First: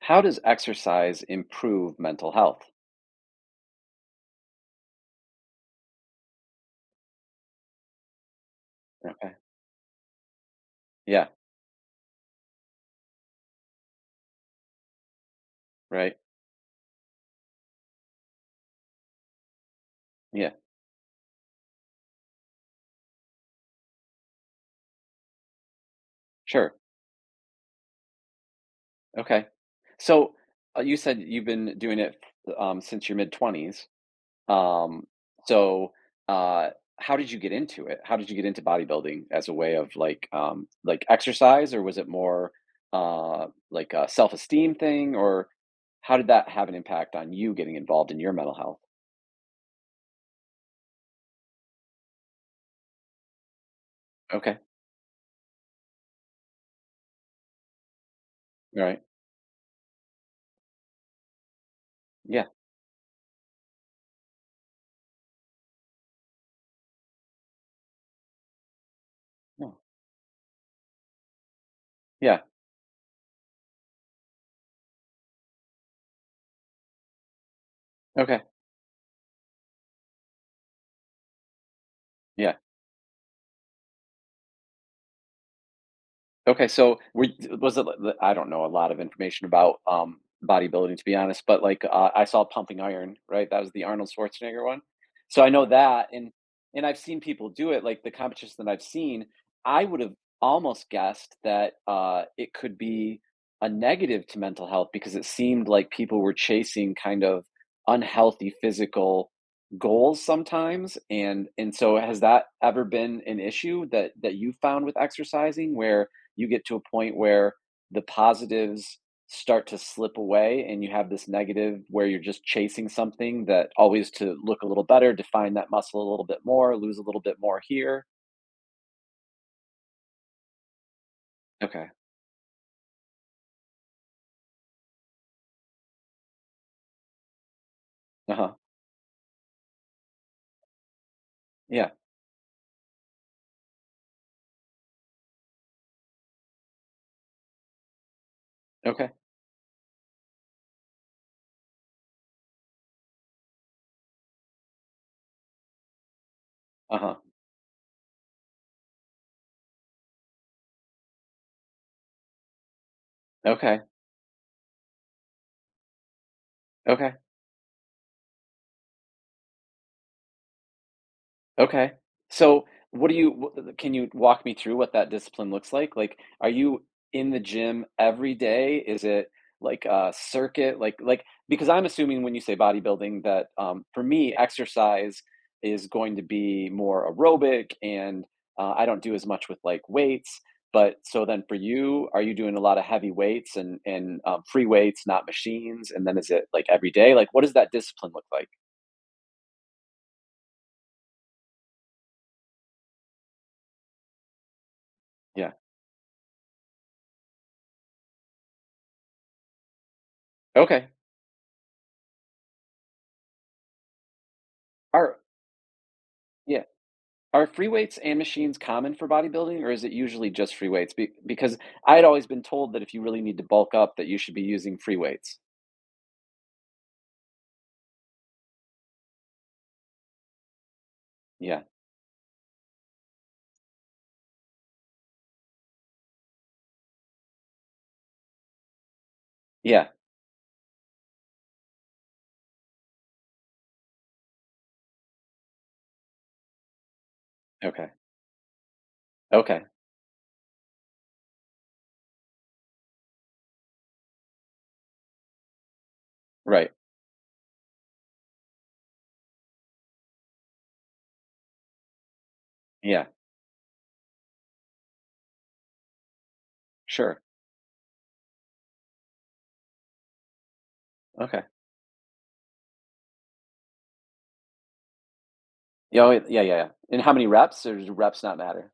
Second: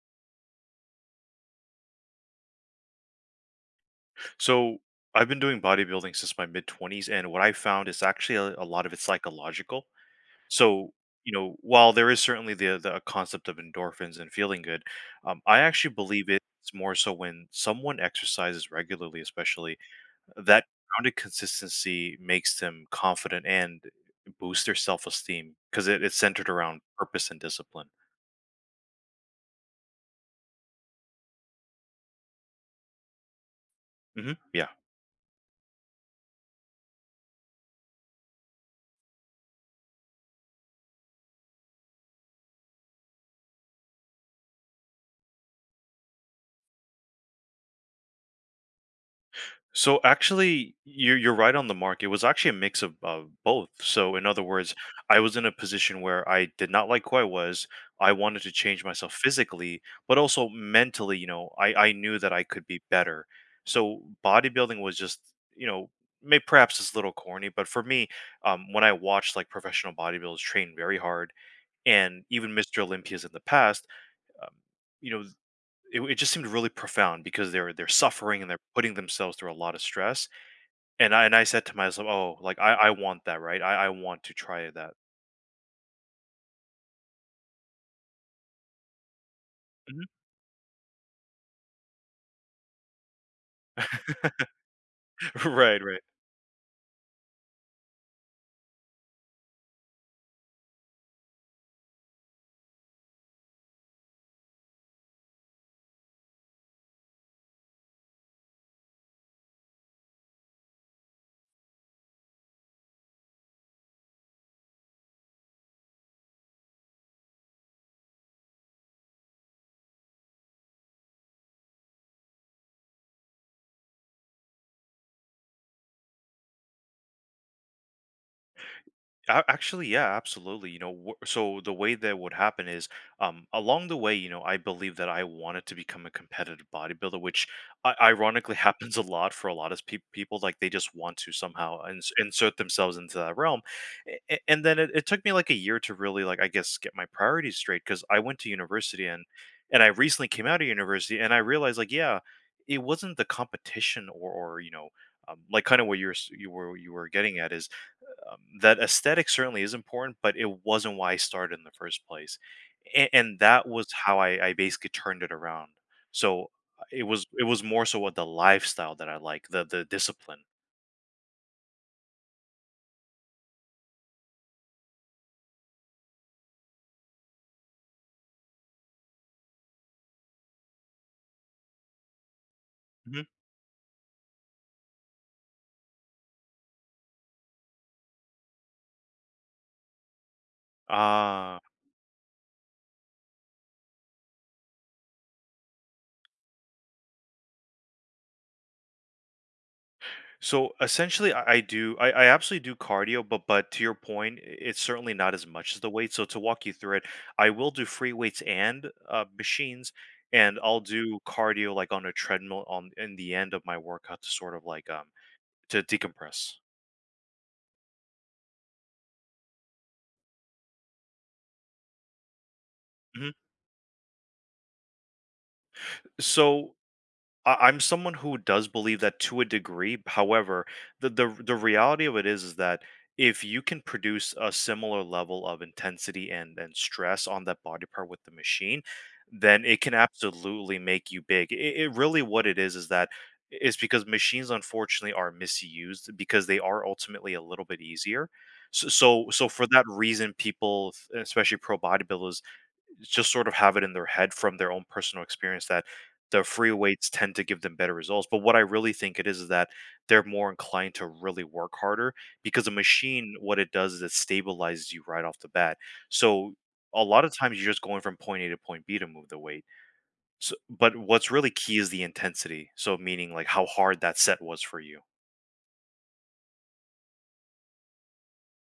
How does exercise improve mental health? So I've been doing bodybuilding since my mid 20s, and what I found is actually a lot of it's Okay. psychological. So Yeah, you know, while there is certainly the concept of endorphins and feeling good, I actually right. believe it's more so when someone exercises regularly, especially Yeah, that grounded consistency makes them confident and boosts their self esteem because it's centered sure. around purpose and discipline. Okay. So, you said you've been doing it, since your mid-20s. Yeah. Um, so, uh, how did you get into it? How did you get into bodybuilding as a way of like exercise, or was it more, like a self-esteem thing, or how did that have an impact on you getting involved in your mental health? So actually, you're right on the mark. It was actually a mix of both. So in other Okay. words, I was in a position where I did not like who I was. I wanted to All change right. myself physically, but also mentally. You know, I knew that I Yeah. could be better. So bodybuilding was just you know may perhaps it's a little corny, but for me, when I watched like No. professional bodybuilders train very hard, and Yeah. even Mr. Olympias in the past, um, you know. It just seemed really profound because they're suffering Okay. and they're putting themselves through a lot of stress, and I said to myself, "Oh, Yeah. like, I want that, right? I want to try that." Okay, so were was it I don't know a lot of information about, Mhm. Bodybuilding to be honest, but, like, I saw Pumping Iron, right? That was the Arnold Schwarzenegger one. So I know Right, right. that, and I've seen people do it, like, the competitions that I've seen, I would've almost guessed that, it could be a negative to mental health because it seemed like people were chasing kind of unhealthy physical goals sometimes, and so has that ever been an issue that you found with exercising where you get to a point where the positives start to slip away and you have this negative where you're just chasing something that always to look a little better, define that muscle a little bit more, lose a little bit more here. Actually, yeah, absolutely. You know, so the Okay. way that would happen is, along the way, you know, I believe that I wanted to become a competitive bodybuilder, which Uh-huh. ironically happens a lot for a lot of people. Like they just want to somehow Yeah. Insert themselves into that realm. And then it took me like a year to really, like, I guess, get my priorities straight because I went to university Okay. And I recently came out of university and I realized, like, yeah, it wasn't the competition or you know, like kind of what you're you were Uh-huh. getting at is that aesthetic certainly is important, but it wasn't why I started in the first place. And that Okay. was how I basically turned it around. So Okay. It was more so what the lifestyle that I like, the discipline. Okay. So, what do you wh can you walk me through what that discipline looks like? Like, are you in the gym every day? Is it like a circuit? Like because I'm assuming when you say Mhm. bodybuilding that, for me, exercise is going to be more aerobic and, I don't do as much with, like, weights, but so then for Ah, you, are you doing a lot of heavy weights and free weights, not machines? And then is it, like, every day? Like, what does that discipline look like? so essentially, I absolutely do cardio, but to your point, it's certainly not as Yeah. much as the weight. So to walk you through it, I will do free weights and machines, and I'll Okay. do cardio like on a treadmill on in the end of my workout to sort of like Ar to decompress. Yeah. Are free weights and machines common for bodybuilding, or is it usually just free weights? Be because I had always been told that if you really Mhm. need to bulk up, that you should be using free weights. So I'm someone who does believe that to a degree. However, the the Yeah. reality of it is that if you can produce a similar level of intensity and stress on that body part with the machine, then it Yeah. can absolutely make you big. It really what it is that is because machines unfortunately are misused because they are ultimately a little bit Okay. easier. So Okay. for that reason, people, especially pro bodybuilders, just sort of have it in their head from their own personal experience that the free Right. weights tend to give them better results. But what I really think it is that they're more inclined to really work harder because a Yeah. machine, what it does is it stabilizes you right off the bat. So a Sure. lot of times you're just going from point A to point B to move the weight. So, but what's Okay. really key is the intensity. So meaning like how hard that set was for you. Yeah. Oh, Yeah. And how many reps, or does reps not matter?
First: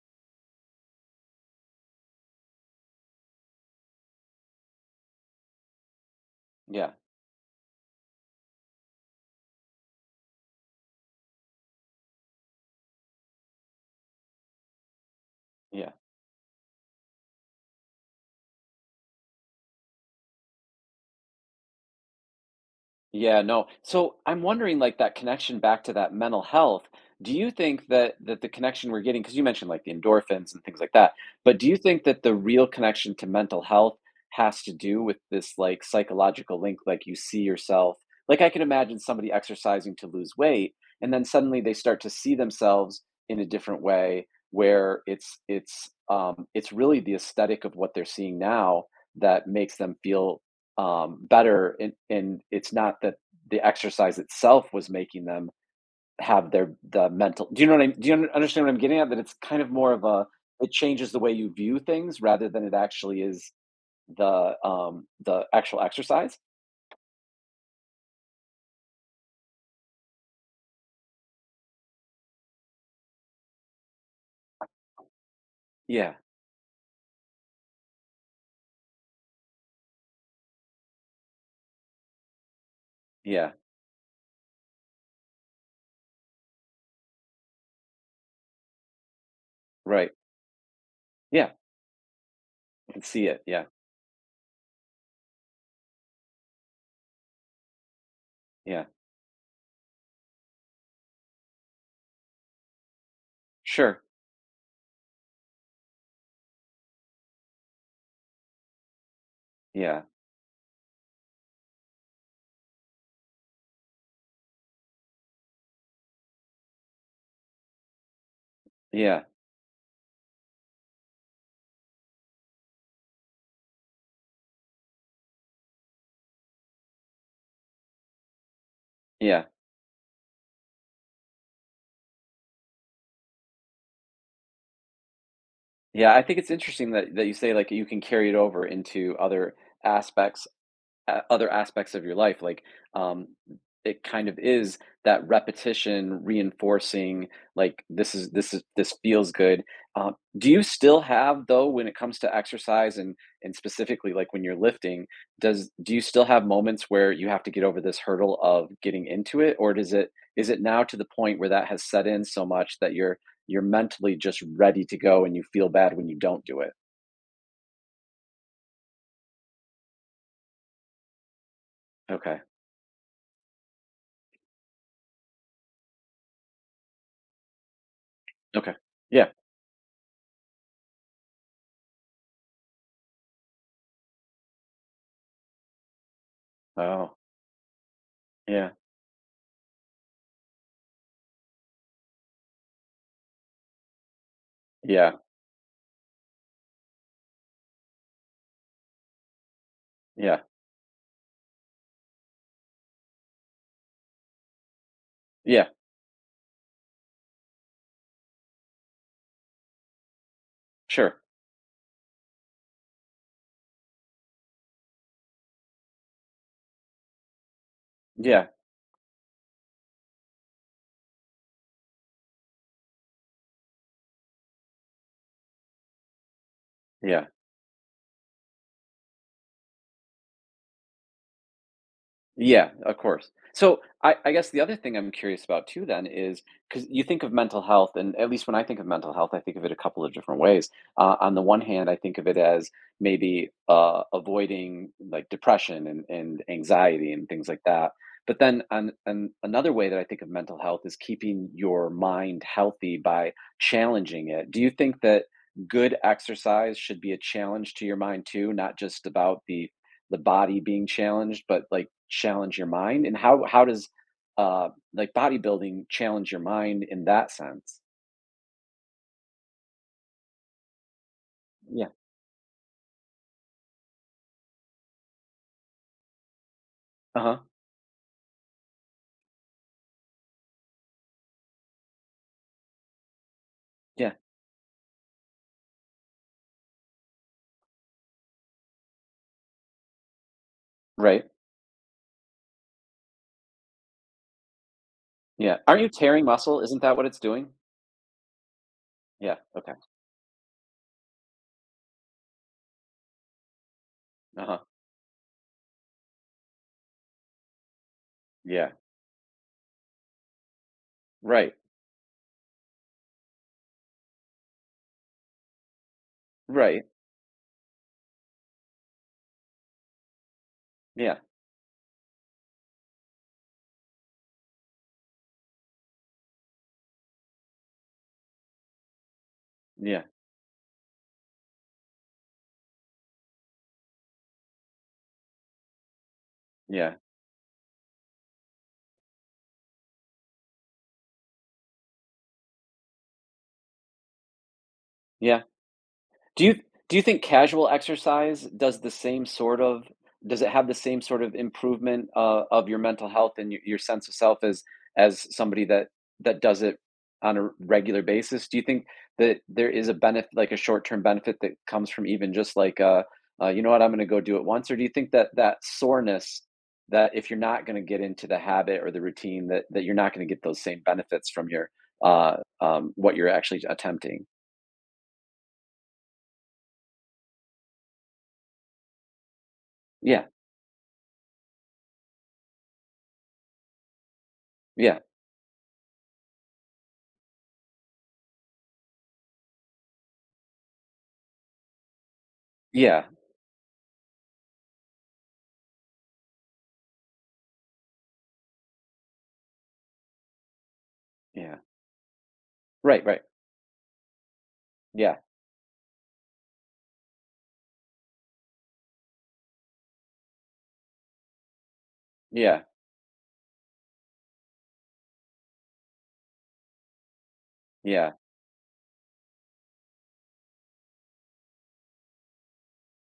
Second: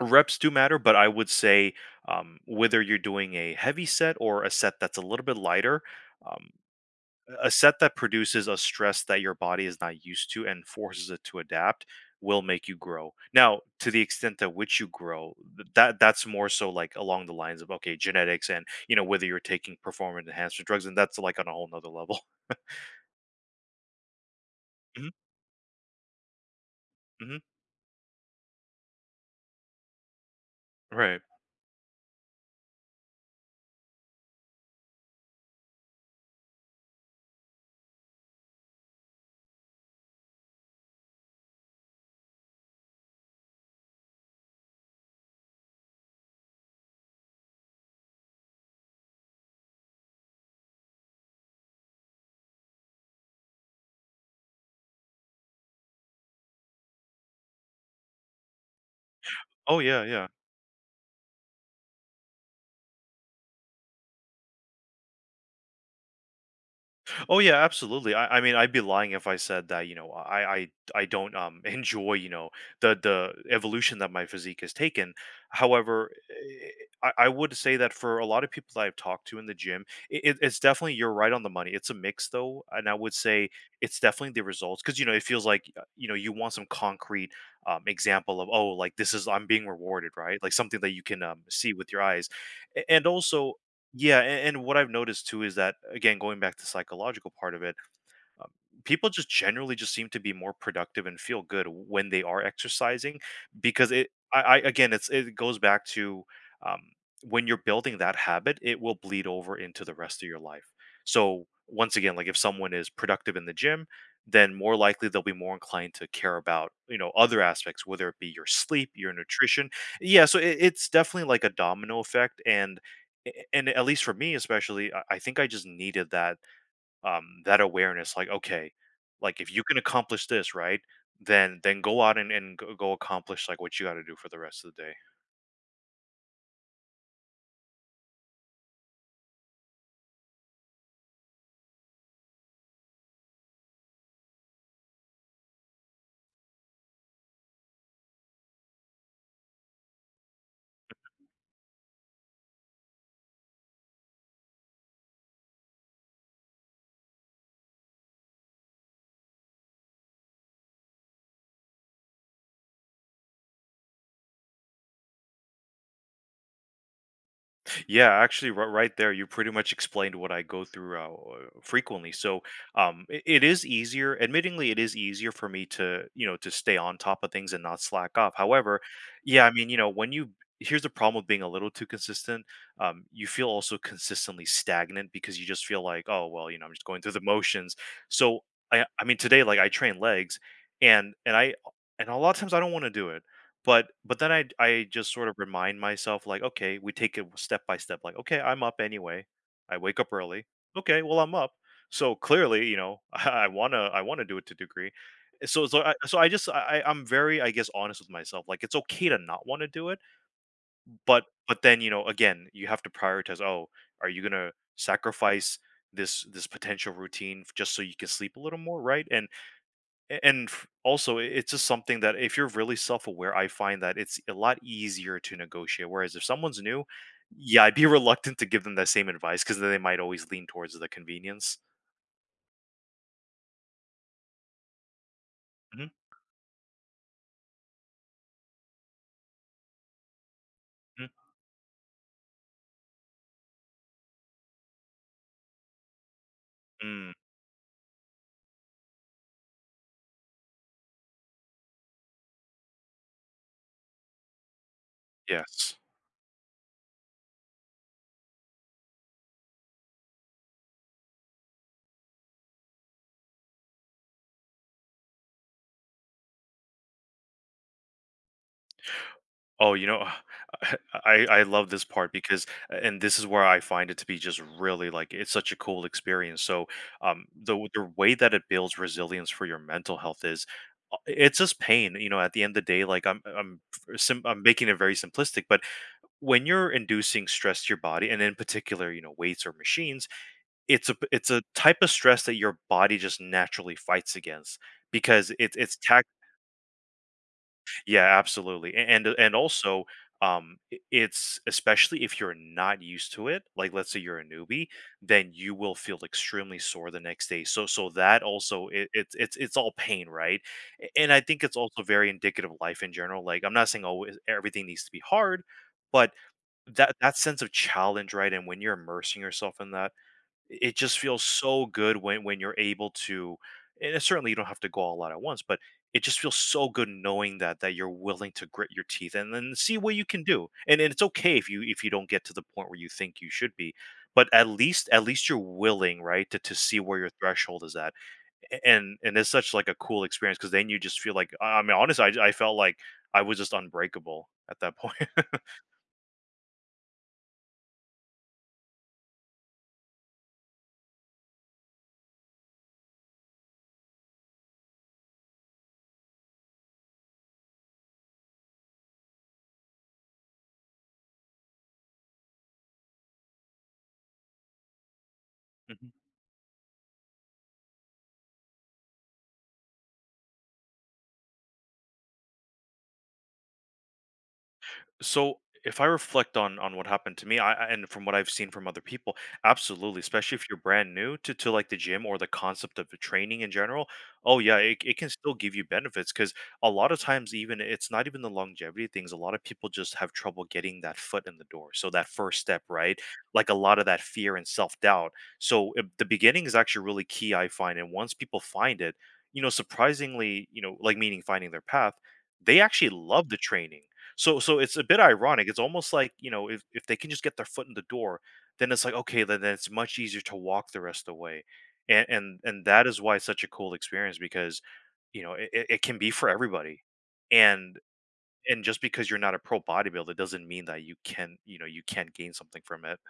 Reps do matter, but I would say whether you're doing a heavy set or a set that's a little bit lighter, um, Yeah. a set that produces a stress that your body is not used to and forces it to adapt will make you grow. Now, to the extent that which you grow, Yeah. that that's more so like along the lines of okay, genetics and you know whether you're taking performance enhancement drugs, and that's like on a whole nother level. Yeah, no. So I'm wondering, like, hmm that connection back to that mental health. Do hmm you think that the connection we're getting, because you mentioned like the endorphins and things like that, Right. but do you think that the real connection to mental health has to do with this like psychological link, like you see yourself? Like I can imagine somebody exercising to lose weight, and then suddenly they start to see themselves in a different way, where it's it's really the aesthetic of what they're seeing now that makes them feel better and it's not that the exercise itself was making them have their the mental do you understand what I'm getting at, that it's kind of Oh more of yeah, a yeah. it changes the way you view things rather than it actually is the actual exercise. Oh yeah, absolutely. I mean, I'd be lying if I said that, you know, I don't enjoy, you know, the evolution that my physique has taken. However, Yeah. I would say that for a lot of people that I've talked to in the gym, it's definitely you're right on the money. It's a mix though, and I would say Yeah. it's definitely the results because you know it feels like you know you want some concrete example of oh like this is I'm being rewarded Right. right like something that you can Yeah, see with your eyes. I can And see it. also Yeah. yeah, and what I've noticed too is that again, going back to the psychological part of it, um, Yeah, people just generally just seem to be more productive and feel good when they are exercising because sure. it I again it's it goes back to um, when you're building that habit it will bleed over into the yeah rest of your life. So once again, like if someone is productive in the gym, then more likely they'll be more inclined to care about you know other aspects whether it be your sleep your yeah nutrition. Yeah, so it's definitely like a domino effect. And And at least for me especially I think I just needed that that awareness like okay, like yeah if you can accomplish this right, then go out and go accomplish like what you got to do for the rest of the day. yeah, I think it's interesting that you say like you can carry it over into other aspects, of your life, like, um it kind of is that repetition reinforcing, like, this is this feels good. uh, do you still have, though, when it comes to exercise and specifically like when you're lifting, does do you still have moments where you have to get over this hurdle of getting into it, or does it is it now to the point where that has set in so much that you're mentally just ready to go and you feel bad when you don't do it? Yeah, actually, right there, you pretty much explained what I go through frequently. Okay. So, it is easier. Admittingly, it is easier for me to, you know, to stay on top of things and not slack off. Okay. However, Yeah. yeah, I mean, you know, when you here's the problem with being a little too consistent. You feel also consistently stagnant because you just feel like, oh, well, you know, I'm just going through Oh the motions. So, yeah. I mean, today, like, I train legs, and I and a lot of times I don't want to do it. But then I just yeah sort of remind myself like, "Okay, we take it step by step." Like, "Okay, I'm up anyway. I wake up yeah early. Okay, well, I'm up." So clearly, you know, I wanna do it to a degree. So Yeah, so I so I just I'm very, I guess, honest with myself. Like, it's okay to not wanna do it, sure. but then, you know, again, you have to prioritize, "Oh, are you gonna sacrifice this potential routine just so you can sleep a Yeah, little more, right?" And and also it's just something that if you're really self-aware I find that it's a lot easier to negotiate whereas if someone's new, yeah, yeah I'd be reluctant to give them that same advice because then they might always lean towards the convenience. yeah, of course. So I guess the other thing I'm curious about too Mhm, then is because you think of mental health, and at least when I think of mental health, I think of it a couple of different ways. mhm, On the one hand, I think of it as maybe avoiding like depression and mm, anxiety and things like that. But then on another way that I think of mental health is keeping your mind healthy by challenging it. Do you think that yes. good exercise should be a challenge to your mind too, not just about the body being challenged, but like challenge your mind? And how does uh like bodybuilding challenge your mind in that sense? Oh you know, I love this Yeah. part because and this is where I find it to be just really like it's such a cool experience. So Uh-huh. The way that it builds resilience for your mental health is it's just pain, you know, at the end of the day. Like Yeah. I'm making it very simplistic, but when you're inducing stress to your body and in particular you know weights or machines, Right. it's a type of stress that your body just naturally fights against because Yeah. it's Aren't you tearing muscle? Isn't that what it's doing? yeah absolutely. And Yeah. Okay. also it's especially if you're not used to it, like let's say you're a Uh-huh. newbie, then you will feel extremely sore the next day. That also, Yeah. it, it's all pain, right? And I think Right. it's also very indicative of life in general. Like I'm not saying always everything needs to be hard, but Right. that that sense of challenge, right, and when you're immersing yourself in that, I it just Yeah. feels so good when you're able to, and it- certainly you don't have to go all out at once, but it just feels so good knowing that that you're willing to grit your teeth and then see what Yeah. you can do. And it's okay if you don't get to the point where you think you should be, but at least you're willing, right, to see Yeah. where your threshold is at. A and it's such, like, a cool experience because then you just feel like I mean, honestly, I felt like I was just unbreakable at that point. Yeah. Do you do you think casual exercise does the same sort of, does it have the same sort of improvement, of your mental health and your sense of self as somebody that that does it on a regular basis? Do you think that there is a benefit like a short-term benefit that comes from even just like, "You know what? I'm gonna go do it once," or do you think that that Mhm. soreness, that if you're not gonna get into the habit or the routine that that you're not gonna get those same benefits from your, what you're actually attempting? So if I reflect on what happened to me, and from what I've seen from other people, absolutely, Yeah, especially if you're brand new to like the gym or the concept of the training in general, oh yeah, it yeah, can still give you benefits because a lot of times even it's not even the longevity things. A lot of people just have trouble getting that foot in the door, so that first step, right? yeah. Like a lot of that fear and self doubt. So the beginning is actually really key, I find, and once people find it, surprisingly, meaning finding Yeah. their path, they actually Right, right. love the training so it's a bit Yeah, ironic. It's almost like, if they can just get their foot in the door, then it's like, okay, then it's much easier to walk the rest of the way. And and yeah, and that is why it's such a cool experience because, it can be for everybody. And yeah. and just because you're not a pro bodybuilder doesn't mean that you can, you can't gain something from it.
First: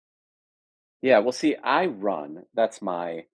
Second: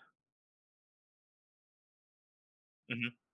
Yeah, well, see, I run. That's Hmm. my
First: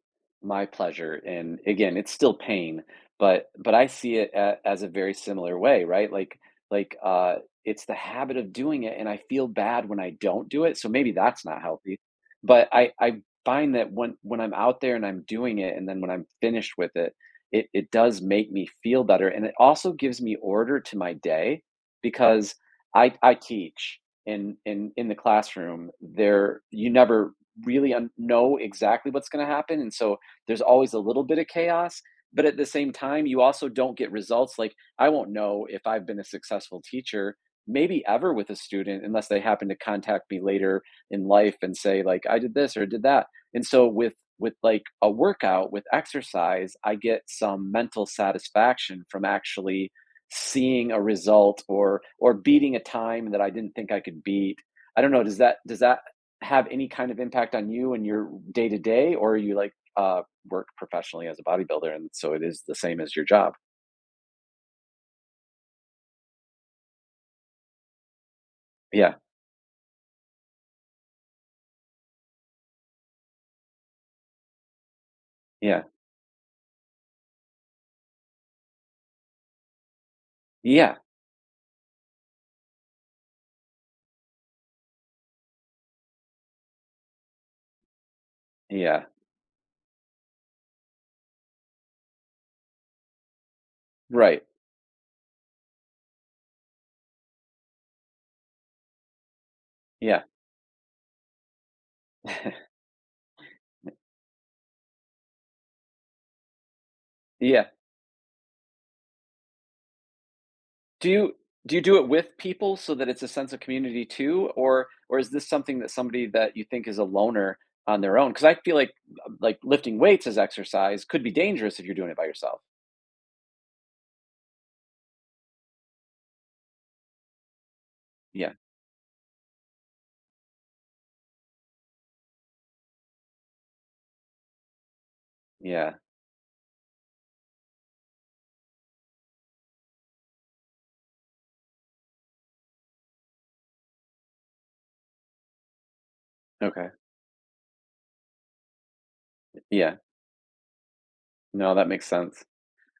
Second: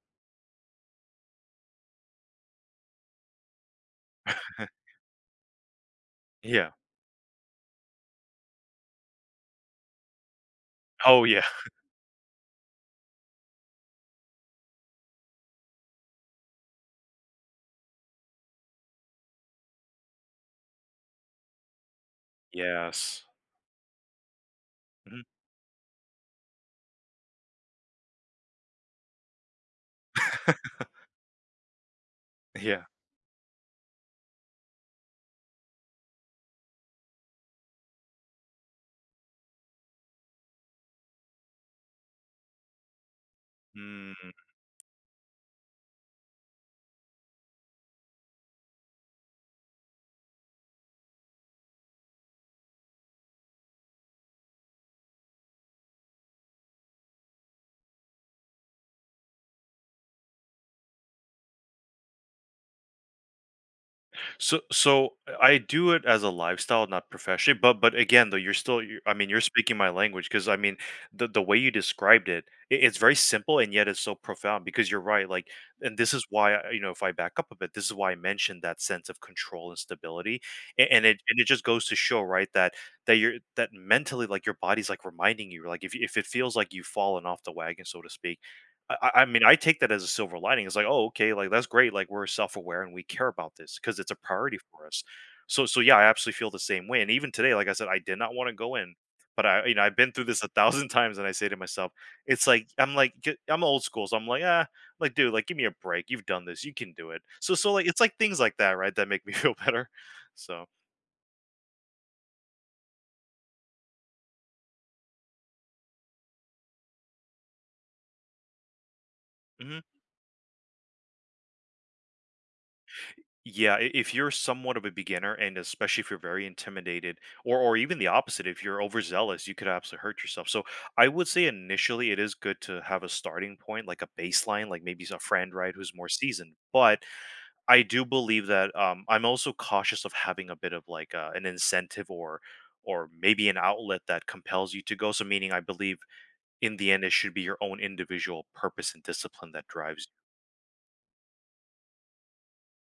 my pleasure. And again, it's still pain, but I see it a, as a very similar way, right? Like Yeah. like uh it's the habit of doing it and I feel bad when I don't do it. So maybe Oh yeah. that's not healthy. But I find that when I'm out there and I'm doing it and then when I'm finished with it, it it does make me feel better and it also gives me order to my day because I Yes. I teach in the Mhm. classroom, there you never really know exactly what's going to happen, and so there's always a little bit of chaos, but at the Yeah. same time you also don't get results. Like, I won't know if I've been a successful teacher maybe ever with a student unless they happen to contact me later in life and say, like, I did this or did that. And so Mm. With like a workout, with exercise, I get some mental satisfaction from actually seeing a result, or beating a time that I didn't think I could beat. I don't know, does that, have any kind of impact on you and your day to day, or you like, work professionally as a bodybuilder, and so it is the same as your job? So I do it as a lifestyle, not professionally. But again, though, you're still you I Yeah, mean, you're speaking my language because I mean, the way you described it, it's very simple and yet it's so profound because you're right. Like, yeah, and this is why if I back up a bit, this is why I mentioned that sense of control and stability, and, yeah, and it and it just goes to show, right, that that you're that mentally, like your body's like reminding you, like if it feels like you've fallen off the wagon, so to speak. yeah. I mean, I take that as a silver lining. It's like, "Oh, okay, like, that's great, like, we're self-aware and we care about this because it's a Right. priority for us." So yeah, I absolutely feel the same way, and even today, like I said, I did not wanna go in, but I I've been through Yeah, this 1,000 times and I say to myself, it's like I'm like, "G," I'm old school, so I'm like, "Ah, like, dude, like, give me a break. You've done this. You can do it." So yeah. so, like, it's like things like that, right, that make me feel better. So Do you do you do it with people so that it's a sense of community too, or is this something that somebody that you think is a loner on their own? Because I feel like mhm. lifting weights as exercise could be dangerous if you're doing it by yourself. Yeah, if you're somewhat of a beginner, and especially if you're very intimidated, or even the opposite, Yeah, if you're overzealous, you could absolutely hurt yourself. So I would say initially it is good to have a starting point, like a baseline, like maybe a friend, right, who's yeah. more seasoned. But I do believe that I'm also cautious of having a bit of like an incentive or maybe an outlet that compels you to go. So meaning, I believe in Okay. the end, it should be your own individual purpose and discipline that Yeah. drives No, that makes sense.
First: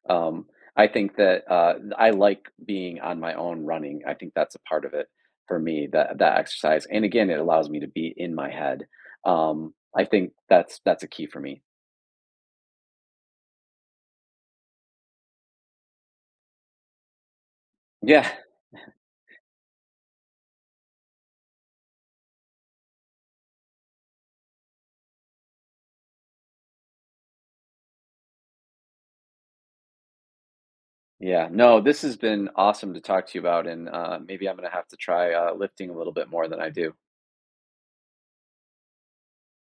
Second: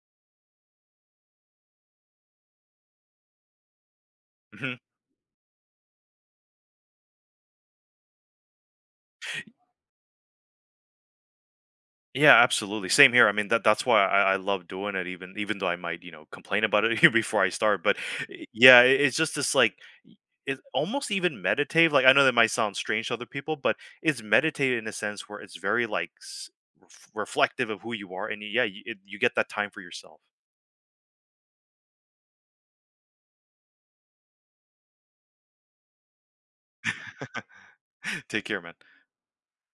Um, I think that, I like being on my own running. I think that's you. a Mhm. part of it for me, that that exercise, and again, it allows me to be in my head. I think that's a key for me. Yeah, absolutely. Same here. I mean, that that's why I love doing it, even though I might, complain about it before I start. But Yeah. Yeah, it, it's just this like y- it's almost even meditative. Like I know that might sound strange to other people, but it's meditative in a sense where it's very like reflective of who you are, and yeah, you get that time for yourself. Yeah. No, this has been awesome to talk to you about, and, maybe I'm gonna have to try, lifting a little bit more than I do. Take care, man.